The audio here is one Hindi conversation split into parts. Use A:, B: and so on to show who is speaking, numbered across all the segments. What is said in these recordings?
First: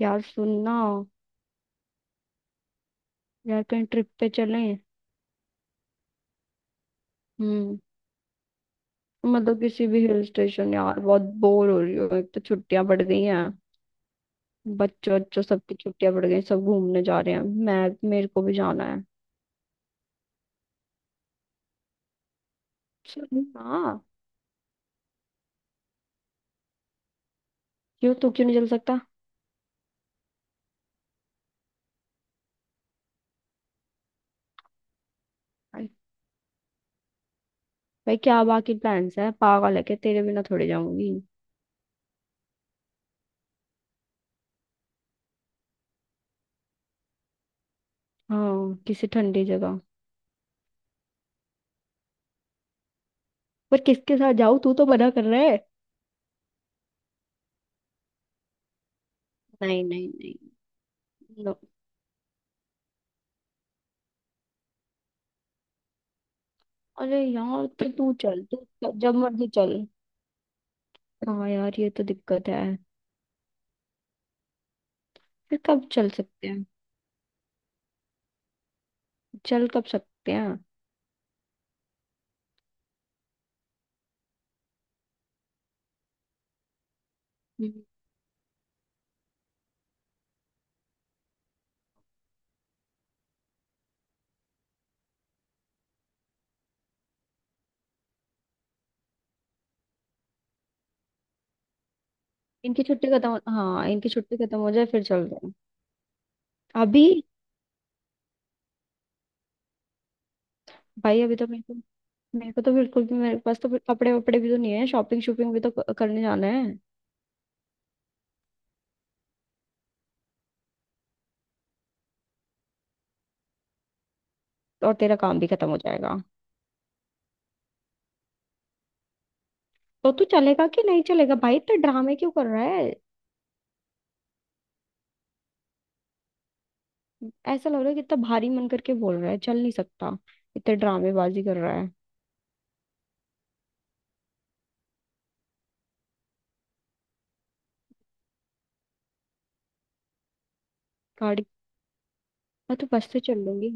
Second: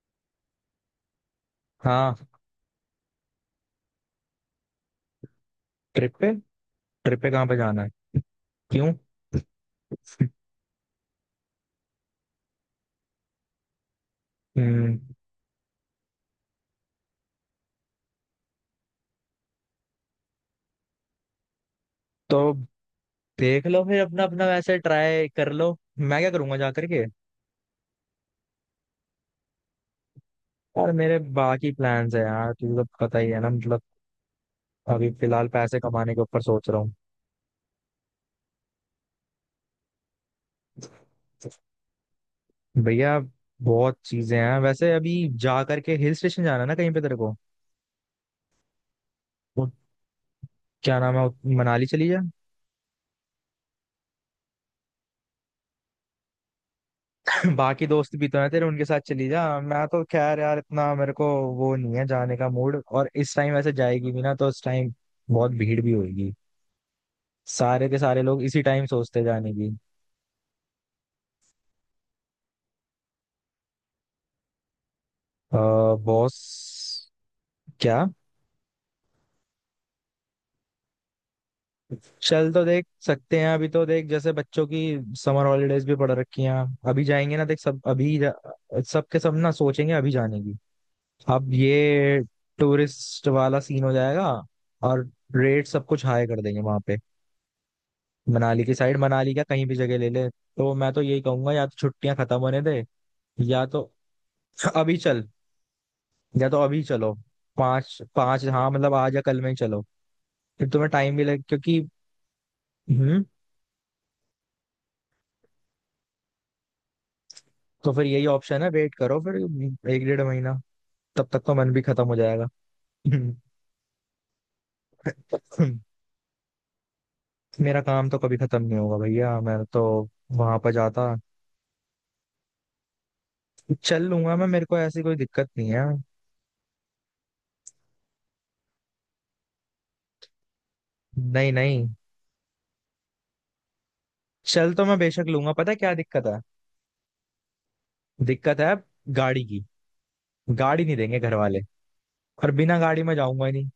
A: यार सुनना।
B: हाँ।
A: यार कहीं ट्रिप पे चलें।
B: ट्रिप पे। ट्रिप पे कहाँ पे
A: हम्म,
B: जाना है? क्यों?
A: मतलब किसी भी हिल स्टेशन, यार बहुत बोर हो रही हूँ। एक तो छुट्टियां पड़ गई हैं।
B: हम्म।
A: बच्चों बच्चों सबकी छुट्टियां पड़ गई, सब घूमने जा रहे हैं, मैं, मेरे को भी जाना है।
B: तो
A: चलो
B: देख लो फिर
A: ना।
B: अपना अपना, वैसे ट्राई कर लो, मैं क्या करूंगा जा करके।
A: क्यों? तू क्यों नहीं चल सकता?
B: यार मेरे बाकी प्लान्स है यार, तुझे तो पता ही है ना, मतलब अभी फिलहाल पैसे
A: भाई
B: कमाने के ऊपर सोच रहा हूँ।
A: भाई क्या बाकी प्लान्स है? पागल है क्या? तेरे बिना थोड़े जाऊंगी।
B: भैया बहुत चीजें हैं वैसे अभी। जा करके हिल स्टेशन जाना है ना कहीं पे तेरे को?
A: हाँ, किसी ठंडी
B: वो
A: जगह।
B: क्या नाम है, मनाली चली जा।
A: पर किसके साथ जाऊँ? तू तो मना कर रहा है।
B: बाकी दोस्त भी तो हैं तेरे, उनके साथ चली जा।
A: नहीं
B: मैं तो
A: नहीं नहीं।
B: खैर यार इतना मेरे को
A: नो।
B: वो नहीं है जाने का मूड। और इस टाइम ऐसे जाएगी भी ना तो इस टाइम बहुत भीड़ भी होगी।
A: अरे यार,
B: सारे
A: तो
B: के
A: तू
B: सारे लोग
A: चल।
B: इसी
A: तू
B: टाइम
A: जब
B: सोचते हैं
A: मर्जी
B: जाने की।
A: चल। हाँ यार, ये तो दिक्कत है।
B: अ,
A: फिर कब चल
B: बॉस
A: सकते हैं?
B: क्या?
A: चल कब सकते हैं?
B: चल तो देख सकते हैं अभी, तो देख जैसे बच्चों की समर हॉलीडेज भी पड़ रखी हैं। अभी जाएंगे ना, देख सब
A: हम्म।
B: अभी जा, सब के सब ना सोचेंगे अभी जाने की। अब ये टूरिस्ट वाला सीन हो जाएगा और रेट सब कुछ हाई कर देंगे वहां पे। मनाली की साइड, मनाली क्या कहीं भी जगह ले ले, तो मैं तो यही कहूंगा या तो छुट्टियां खत्म होने दे,
A: इनकी छुट्टी
B: या तो
A: हाँ, इनकी छुट्टी खत्म हो जाए
B: अभी
A: फिर चल
B: चल,
A: रहे हैं।
B: या तो अभी
A: अभी?
B: चलो पाँच पाँच। हाँ मतलब आज या कल में ही चलो, फिर तुम्हें टाइम
A: भाई,
B: भी
A: अभी
B: लगे
A: तो मेरे
B: क्योंकि।
A: को मेरे को तो बिल्कुल भी,
B: हम्म।
A: मेरे पास तो फिर कपड़े वपड़े भी तो नहीं है। शॉपिंग शॉपिंग भी तो करने जाना है।
B: तो फिर यही ऑप्शन है, वेट करो फिर एक डेढ़ महीना, तब तक तो मन भी खत्म हो जाएगा।
A: और तेरा काम भी खत्म हो
B: हम्म।
A: जाएगा।
B: मेरा काम तो कभी खत्म नहीं होगा भैया, मैं तो
A: तो तू
B: वहां
A: चलेगा
B: पर
A: कि नहीं
B: जाता
A: चलेगा भाई? इतने ड्रामे क्यों कर रहा है?
B: चल लूंगा, मैं मेरे को ऐसी कोई दिक्कत नहीं है।
A: ऐसा लग रहा है कि इतना भारी मन करके बोल रहा है, चल नहीं सकता। इतने ड्रामेबाजी
B: नहीं
A: कर रहा
B: नहीं,
A: है।
B: चल तो मैं बेशक लूंगा, पता है क्या दिक्कत है? दिक्कत है गाड़ी की। गाड़ी नहीं देंगे घर
A: गाड़ी?
B: वाले, और
A: मैं
B: बिना
A: तो
B: गाड़ी
A: बस
B: में
A: से चल
B: जाऊंगा ही नहीं।
A: लूंगी।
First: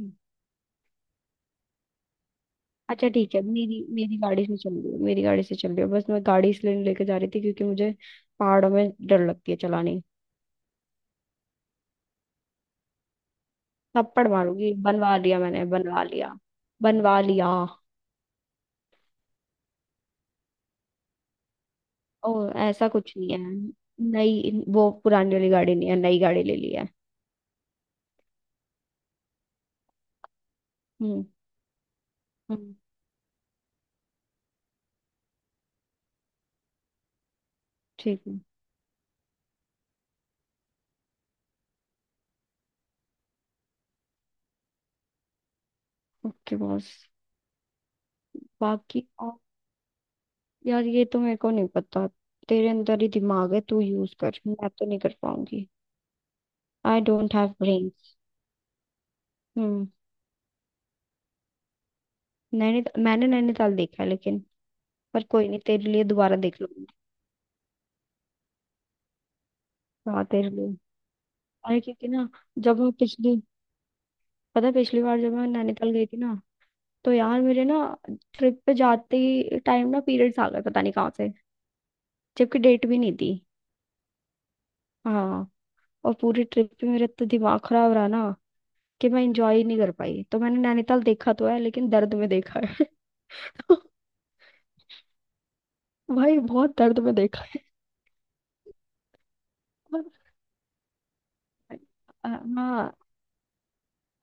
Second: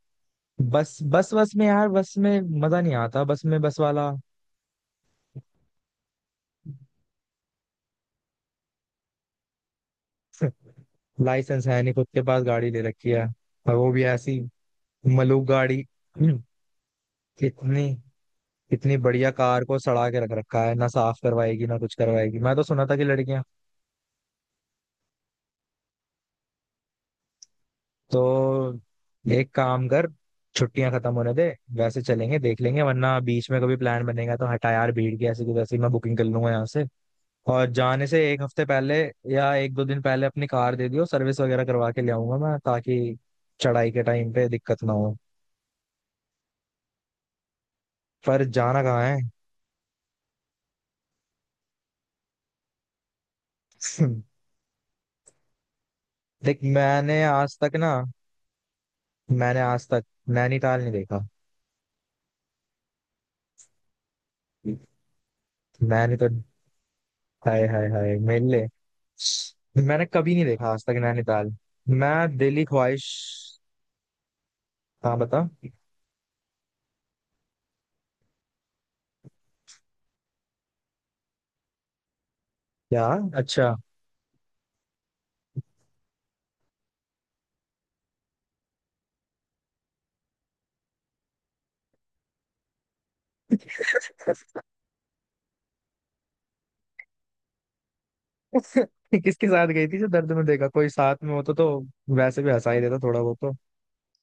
B: बस बस बस में यार, बस में मजा नहीं
A: अच्छा
B: आता,
A: ठीक है।
B: बस में बस
A: मेरी
B: वाला।
A: मेरी गाड़ी से चल रही हो, मेरी गाड़ी से चल रही हो। बस मैं गाड़ी इसलिए नहीं लेके जा रही थी क्योंकि मुझे पहाड़ों में डर लगती है चलानी।
B: लाइसेंस है नहीं खुद के पास, गाड़ी ले रखी है और वो भी
A: थप्पड़
B: ऐसी
A: मारूंगी। बनवा लिया,
B: मलूक
A: मैंने
B: गाड़ी।
A: बनवा लिया,
B: हम्म।
A: बनवा लिया।
B: कितनी कितनी बढ़िया कार को सड़ा के रख रखा है, ना साफ करवाएगी ना कुछ
A: ओ,
B: करवाएगी, मैं तो सुना
A: ऐसा
B: था कि
A: कुछ नहीं है।
B: लड़कियां।
A: नई, वो पुरानी वाली गाड़ी नहीं है, नई गाड़ी ले ली है।
B: तो एक काम कर, छुट्टियां खत्म
A: हम्म।
B: होने दे, वैसे चलेंगे देख
A: हम्म।
B: लेंगे, वरना बीच में कभी प्लान बनेगा तो हटा यार भीड़ की ऐसी की वैसी, मैं बुकिंग कर लूंगा यहाँ से। और जाने
A: ठीक
B: से
A: है।
B: एक हफ्ते पहले या एक दो दिन पहले अपनी कार दे दियो, सर्विस वगैरह करवा के ले आऊंगा मैं, ताकि चढ़ाई के टाइम पे दिक्कत ना हो।
A: Okay boss.
B: पर जाना कहाँ
A: बाकी
B: है?
A: और, यार ये तो मेरे को नहीं पता। तेरे अंदर ही दिमाग है, तू यूज कर, मैं तो नहीं कर पाऊंगी।
B: देख
A: आई
B: मैंने
A: डोंट हैव
B: आज तक ना,
A: ब्रेन्स।
B: मैंने
A: हम्म।
B: आज तक नैनीताल नहीं देखा।
A: नैनी, मैंने नैनीताल देखा है, लेकिन पर कोई नहीं, तेरे लिए
B: मैंने तो,
A: दोबारा देख लूंगी।
B: हाय हाय हाय मेरे लिए, मैंने
A: हाँ,
B: कभी नहीं
A: तेरे
B: देखा
A: लिए।
B: आज तक नैनीताल।
A: अरे क्योंकि ना,
B: मैं दिल्ली
A: जब मैं
B: ख्वाहिश।
A: पिछली पता है, पिछली
B: हाँ
A: बार जब मैं
B: बता।
A: नैनीताल गई थी ना, तो यार मेरे ना, ट्रिप पे जाते ही टाइम ना पीरियड्स आ गए, पता नहीं कहाँ से। जबकि डेट भी
B: क्या?
A: नहीं थी।
B: अच्छा।
A: हाँ। और पूरी ट्रिप पे मेरा इतना दिमाग खराब रहा ना, कि मैं इंजॉय ही नहीं कर पाई। तो मैंने नैनीताल देखा तो है लेकिन दर्द में देखा है। तो भाई, बहुत दर्द में देखा है।
B: किसके साथ गई थी
A: और,
B: जो दर्द में देखा? कोई साथ में होता तो वैसे भी हंसा ही
A: हाँ।
B: देता थोड़ा बहुत तो।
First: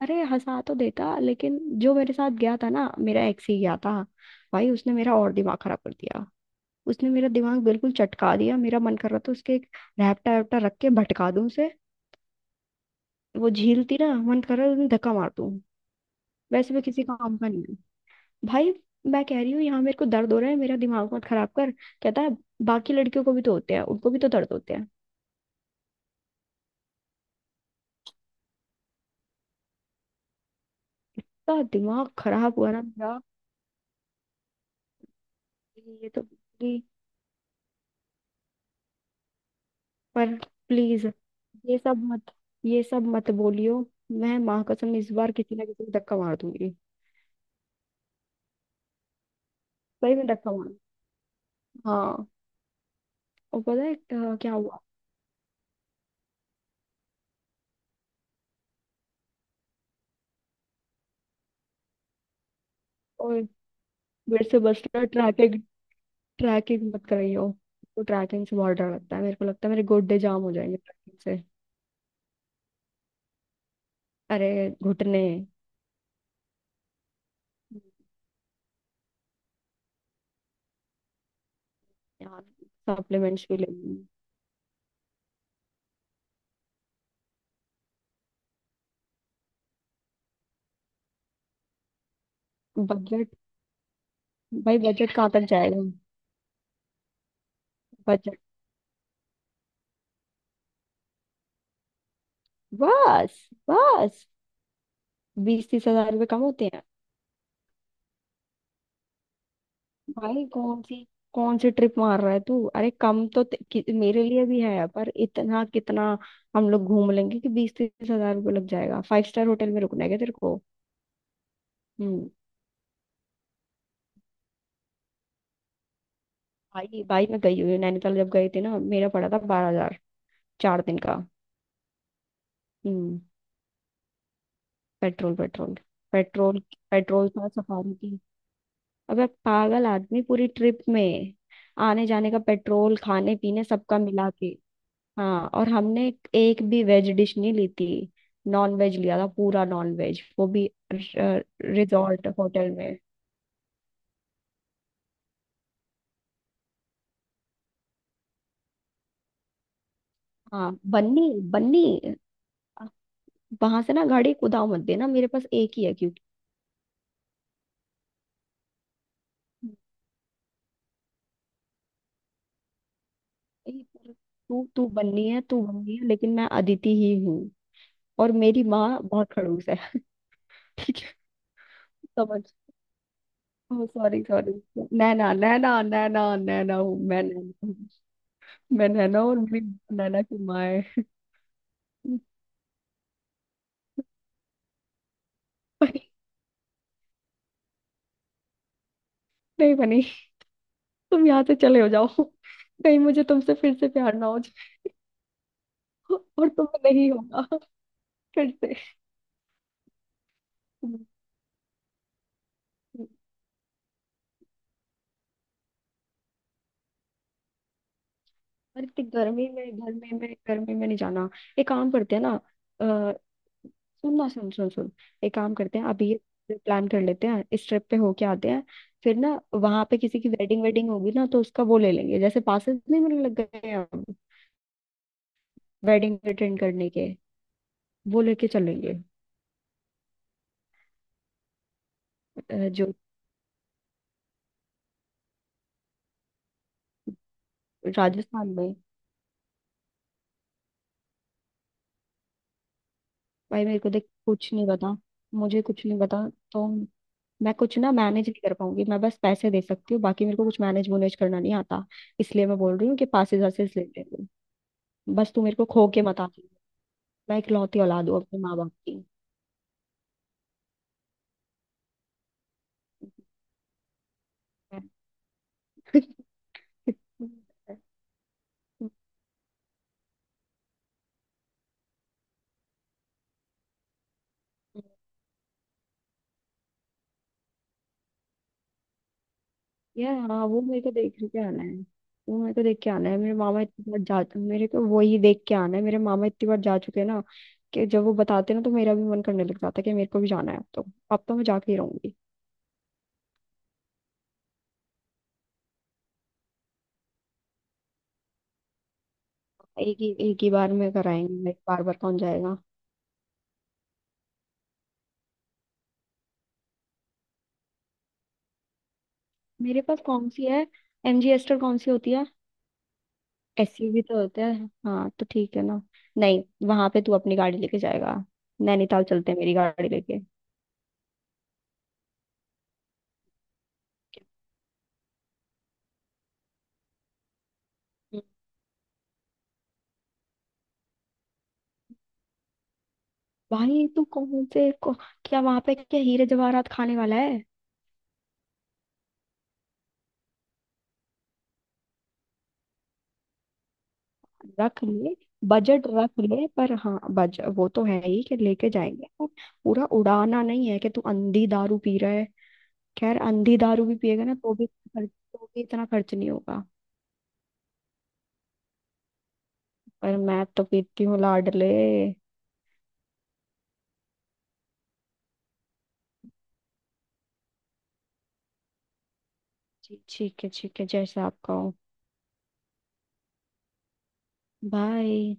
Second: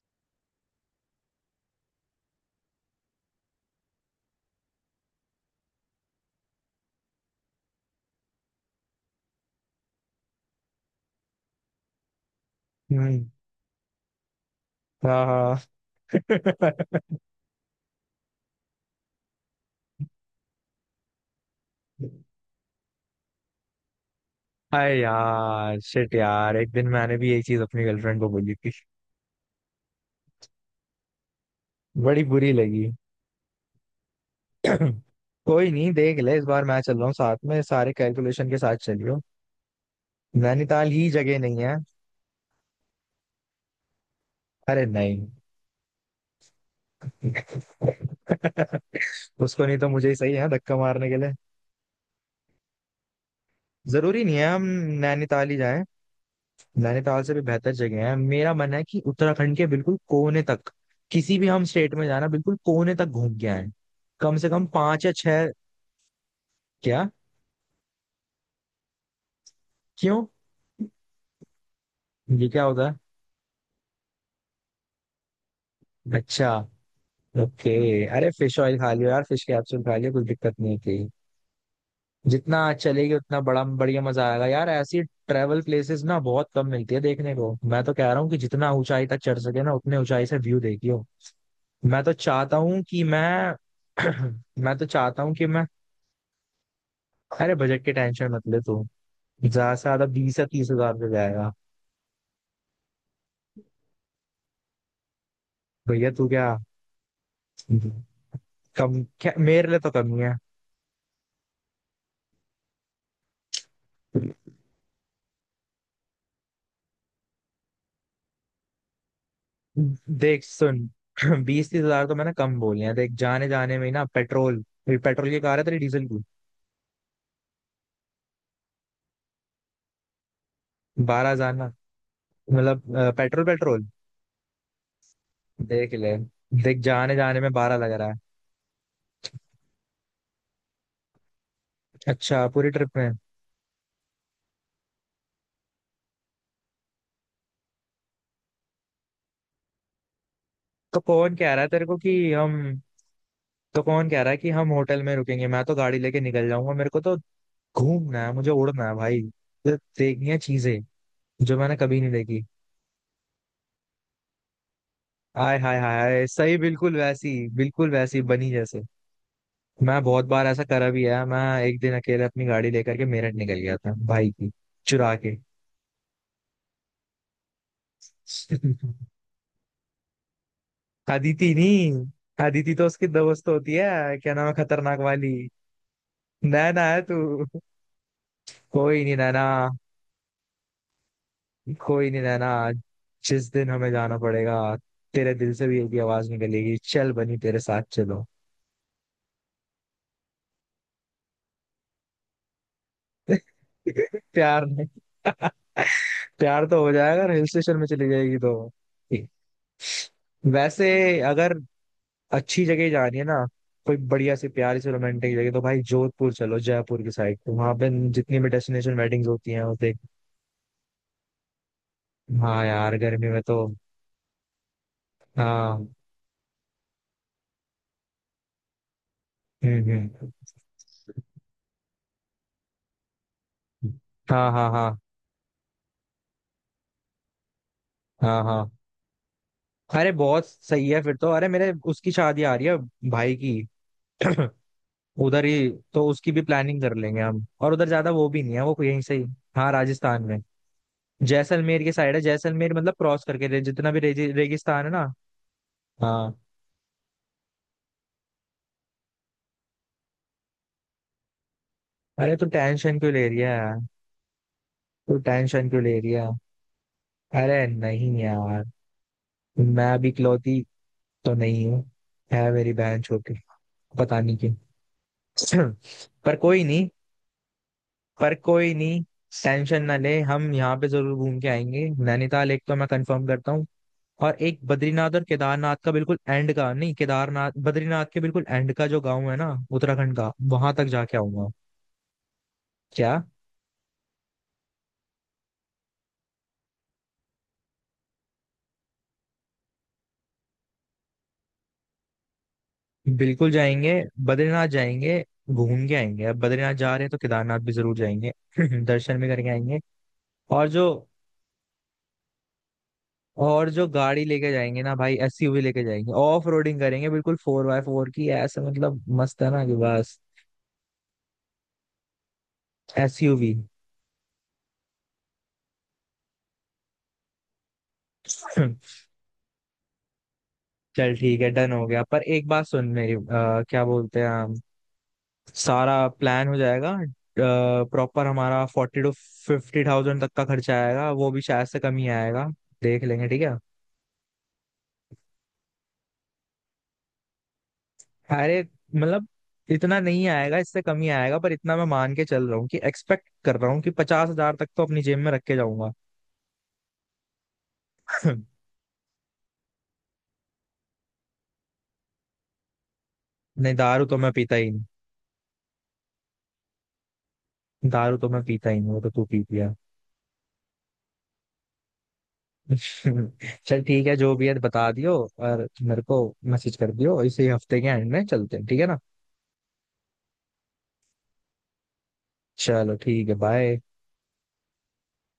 A: अरे हंसा तो देता, लेकिन जो मेरे साथ गया था ना, मेरा एक्स ही गया था। भाई उसने मेरा और दिमाग खराब कर दिया। उसने मेरा दिमाग बिल्कुल चटका दिया। मेरा मन कर रहा था उसके एक रैपटा वैपटा रख के भटका दूं उसे।
B: हम्म।
A: वो झील थी ना, मन कर रहा था उसमें धक्का मार दूं।
B: हाँ।
A: वैसे भी किसी काम का नहीं है भाई। मैं कह रही हूँ यहाँ मेरे को दर्द हो रहा है, मेरा दिमाग मत खराब कर। कहता है बाकी लड़कियों को भी तो होते हैं, उनको भी तो दर्द होते हैं।
B: हाय यार शिट यार, एक दिन मैंने भी यही चीज अपनी गर्लफ्रेंड को बोली थी,
A: तो दिमाग
B: बड़ी बुरी
A: खराब हुआ ना
B: लगी।
A: मेरा।
B: कोई नहीं,
A: ये
B: देख
A: तो
B: ले इस बार मैं चल रहा हूँ साथ में, सारे कैलकुलेशन के साथ चलियो।
A: पर
B: नैनीताल
A: प्लीज,
B: ही जगह नहीं है।
A: ये सब मत ये सब मत बोलियो। मैं माँ
B: अरे
A: कसम इस
B: नहीं।
A: बार किसी ना किसी को धक्का मार दूंगी।
B: उसको नहीं तो मुझे ही
A: सही में
B: सही है
A: धक्का मार।
B: धक्का मारने के लिए।
A: हाँ। और पता है
B: जरूरी नहीं है
A: क्या
B: हम
A: हुआ।
B: नैनीताल ही जाएं। नैनीताल से भी बेहतर जगह है, मेरा मन है कि उत्तराखंड के बिल्कुल कोने तक, किसी भी हम स्टेट में जाना बिल्कुल कोने तक
A: और
B: घूम के आए। कम
A: मेरे
B: से
A: से
B: कम
A: बस ना,
B: पांच या छह।
A: ट्रैकिंग ट्रैकिंग मत
B: क्या?
A: कराइयो। तो ट्रैकिंग से बहुत डर लगता है मेरे को, लगता है मेरे गोड्डे
B: क्यों
A: जाम हो जाएंगे ट्रैकिंग से।
B: ये क्या होता है?
A: अरे, घुटने।
B: अच्छा, ओके। अरे फिश ऑयल खा लियो यार, फिश कैप्सूल खा लियो, कुछ दिक्कत नहीं थी।
A: यार
B: जितना चलेगी उतना
A: सप्लीमेंट्स भी
B: बड़ा
A: लेंगे?
B: बढ़िया मजा आएगा यार, ऐसी ट्रैवल प्लेसेस ना बहुत कम मिलती है देखने को, मैं तो कह रहा हूँ कि जितना ऊंचाई तक चढ़ सके ना, उतने ऊंचाई से व्यू देखियो। मैं तो चाहता हूँ कि
A: बजट।
B: मैं, मैं
A: भाई
B: तो
A: बजट
B: चाहता
A: कहाँ
B: हूँ कि
A: तक
B: मैं,
A: जाएगा?
B: अरे बजट की टेंशन
A: बजट।
B: मत ले तू, ज्यादा से ज्यादा 20 या 30 हज़ार रुपये जाएगा।
A: बस बस। बीस तीस
B: भैया
A: हजार रुपये
B: तू
A: कम
B: क्या,
A: होते हैं?
B: कम क्या मेरे लिए तो कम ही
A: भाई कौन सी ट्रिप मार रहा है तू? अरे कम तो
B: है।
A: मेरे लिए भी है, पर इतना कितना? हम लोग घूम लेंगे कि 20-30 हजार रुपये लग जाएगा? फाइव स्टार होटल में रुकना है क्या तेरे
B: देख
A: को?
B: सुन। 20, 30 हज़ार तो
A: हम्म।
B: मैंने कम बोले हैं, देख जाने जाने में ही ना पेट्रोल, फिर पेट्रोल की कार है तेरी डीजल की।
A: भाई भाई मैं गई हुई हूँ, नैनीताल जब गई थी ना, मेरा पड़ा था 12 हजार, 4 दिन का।
B: 12 हज़ार ना? मतलब
A: हम्म।
B: Petrol petrol.
A: Petrol petrol.
B: देख ले,
A: पेट्रोल
B: देख जाने
A: पेट्रोल
B: जाने
A: था
B: में 12 लग
A: सफारी
B: रहा है।
A: की। अबे पागल आदमी, पूरी ट्रिप में आने जाने का
B: अच्छा पूरी
A: पेट्रोल,
B: ट्रिप में?
A: खाने पीने सबका मिला के। हाँ। और हमने एक भी वेज डिश नहीं ली थी, नॉन वेज लिया था, पूरा नॉन वेज, वो भी
B: तो कौन कह रहा है तेरे को
A: रिजॉर्ट
B: कि
A: होटल
B: हम,
A: में।
B: तो कौन कह रहा है कि हम होटल में रुकेंगे? मैं तो गाड़ी लेके निकल जाऊंगा, मेरे को तो घूमना है, मुझे उड़ना है भाई, तो देखनी है
A: हाँ
B: चीजें
A: बन्नी।
B: जो मैंने
A: बन्नी
B: कभी नहीं देखी।
A: वहां से ना गाड़ी कुदाओ मत। देना मेरे पास
B: आय
A: एक
B: हाय
A: ही है
B: हाय
A: क्योंकि
B: हाय, सही बिल्कुल वैसी बनी जैसे, मैं बहुत बार ऐसा करा भी है, मैं एक दिन अकेले अपनी गाड़ी लेकर के मेरठ निकल गया
A: एक
B: था
A: और-
B: भाई की
A: तू तू
B: चुरा
A: बन्नी
B: के।
A: है, तू बन्नी है लेकिन मैं अदिति ही हूँ। और मेरी माँ बहुत खड़ूस है। ठीक है,
B: अदिति
A: समझ।
B: नहीं, अदिति तो उसकी दोस्त होती
A: ओह
B: है,
A: सॉरी
B: क्या नाम है
A: सॉरी।
B: खतरनाक
A: नैना
B: वाली।
A: नैना नैना नैना
B: नैना
A: हूँ,
B: है तू।
A: मैं नैना हूँ। मैं
B: कोई नहीं
A: नैना हूँ और
B: नैना।
A: मेरी नैना की माँ है।
B: कोई नहीं नैना, जिस दिन हमें जाना पड़ेगा तेरे दिल से भी एक ही आवाज निकलेगी, चल बनी तेरे साथ चलो।
A: नहीं बनी, तुम यहाँ से चले हो जाओ। कहीं मुझे तुमसे फिर से प्यार ना हो
B: प्यार
A: जाए।
B: नहीं।
A: और
B: प्यार
A: तुम
B: तो हो
A: नहीं
B: जाएगा अगर हिल
A: होगा
B: स्टेशन में चली जाएगी
A: फिर
B: तो।
A: से।
B: वैसे अगर अच्छी जगह ही जानी है ना, कोई बढ़िया सी प्यारी सी रोमांटिक जगह, तो भाई जोधपुर चलो, जयपुर की साइड, तो वहां पे जितनी भी
A: और
B: डेस्टिनेशन
A: इतनी
B: वेडिंग्स
A: गर्मी
B: होती
A: में,
B: हैं वो देख।
A: गर्मी में नहीं जाना। एक काम करते हैं ना।
B: हाँ यार
A: अः
B: गर्मी में तो।
A: सुन ना, सुन सुन सुन। एक काम करते
B: हाँ।
A: हैं अभी, ये प्लान कर लेते हैं, इस ट्रिप पे होके आते हैं। फिर ना वहां पे किसी की
B: हम्म।
A: वेडिंग वेडिंग होगी ना तो उसका वो ले लेंगे। जैसे पासेस नहीं मिलने लग गए हैं अब,
B: हाँ हाँ हाँ।
A: वेडिंग अटेंड करने के, वो
B: हाँ
A: लेके
B: हाँ।
A: चलेंगे।
B: अरे बहुत सही है, फिर तो अरे मेरे उसकी शादी आ रही है
A: जो
B: भाई की। उधर ही तो उसकी भी प्लानिंग कर लेंगे हम, और उधर ज्यादा वो भी
A: राजस्थान
B: नहीं है,
A: में।
B: वो यहीं से ही। हाँ राजस्थान में। जैसलमेर की साइड है, जैसलमेर मतलब क्रॉस करके
A: भाई मेरे को
B: जितना भी
A: देख, कुछ नहीं
B: रेगिस्तान है
A: पता,
B: ना।
A: मुझे कुछ नहीं पता।
B: हाँ।
A: तो मैं कुछ ना मैनेज नहीं कर पाऊंगी। मैं बस पैसे दे सकती हूँ, बाकी मेरे को कुछ मैनेज वोनेज करना नहीं आता।
B: अरे तू
A: इसलिए मैं बोल रही हूँ
B: टेंशन
A: कि
B: क्यों ले
A: पाँच
B: रही
A: हजार से
B: है?
A: ले ले लूँ।
B: तो
A: बस तू मेरे को
B: टेंशन क्यों
A: खो
B: ले
A: के
B: रही
A: मत
B: है?
A: आ जाइए। मैं
B: अरे
A: इकलौती औलाद
B: नहीं
A: हूँ अपने माँ
B: यार,
A: बाप की।
B: मैं अभी इकलौती तो नहीं हूँ, है मेरी बहन छोटी, पता नहीं क्यों। पर कोई नहीं, पर कोई नहीं, टेंशन ना ले, हम यहाँ पे जरूर घूम के आएंगे। नैनीताल एक तो मैं कंफर्म करता हूँ, और एक बद्रीनाथ, और केदारनाथ का बिल्कुल एंड का नहीं, केदारनाथ बद्रीनाथ के बिल्कुल एंड का जो गांव है ना
A: या
B: उत्तराखंड का,
A: हाँ, वो
B: वहां
A: मेरे
B: तक
A: को देख
B: जाके
A: के
B: आऊंगा।
A: आना है। वो मेरे को देख के आना
B: क्या?
A: है मेरे मामा इतनी बार जा मेरे को वही देख के आना है। मेरे मामा इतनी बार जा चुके हैं ना, कि जब वो बताते हैं ना, तो मेरा भी मन करने लग जाता है कि मेरे को भी जाना है। अब तो, अब तो मैं जाके ही रहूंगी।
B: बिल्कुल जाएंगे, बद्रीनाथ जाएंगे, घूम के आएंगे। अब बद्रीनाथ जा रहे हैं तो केदारनाथ भी जरूर जाएंगे। दर्शन भी करके आएंगे।
A: एक ही
B: और
A: बार
B: जो,
A: में कराएंगे, एक बार बार कौन जाएगा?
B: और जो गाड़ी लेके जाएंगे ना भाई, एसयूवी लेके जाएंगे, ऑफ रोडिंग करेंगे बिल्कुल 4x4 की, ऐसे मतलब मस्त है ना कि
A: मेरे पास
B: बस।
A: कौन सी है? एमजी एस्टर कौन सी होती है?
B: एसयूवी।
A: एसयूवी तो होता है, हाँ तो ठीक है ना। नहीं वहां पे तू अपनी गाड़ी लेके जाएगा। नैनीताल चलते हैं मेरी गाड़ी लेके।
B: चल ठीक है, डन हो गया, पर एक बात सुन मेरी, क्या बोलते हैं हम, सारा प्लान हो जाएगा
A: हम्म।
B: प्रॉपर, हमारा 40-50,000 तक का खर्चा आएगा, वो भी शायद से कम ही आएगा, देख लेंगे ठीक है।
A: भाई तू कौन से को, क्या वहां पे क्या हीरे जवाहरात खाने वाला है?
B: अरे मतलब इतना नहीं आएगा, इससे कम ही आएगा, पर इतना मैं मान के चल रहा हूँ कि एक्सपेक्ट कर रहा हूँ कि 50 हज़ार तक तो
A: रख
B: अपनी
A: ले,
B: जेब में रख के
A: बजट
B: जाऊंगा।
A: रख ले, पर हाँ बज वो तो है ही कि लेके जाएंगे, पर पूरा उड़ाना नहीं है, कि तू अंधी दारू पी रहा है। खैर अंधी
B: नहीं,
A: दारू भी
B: दारू तो
A: पिएगा
B: मैं
A: ना तो
B: पीता
A: भी
B: ही नहीं,
A: तो भी इतना खर्च नहीं होगा।
B: दारू तो मैं पीता ही नहीं, वो तो तू पी पिया।
A: पर मैं तो पीती हूँ लाडले।
B: चल ठीक है जो भी है बता दियो, और मेरे को मैसेज कर दियो, इसी हफ्ते के एंड में चलते हैं ठीक है ना?
A: जी ठीक है, ठीक है जैसा आपका हो।
B: चलो ठीक है बाय।
A: बाय।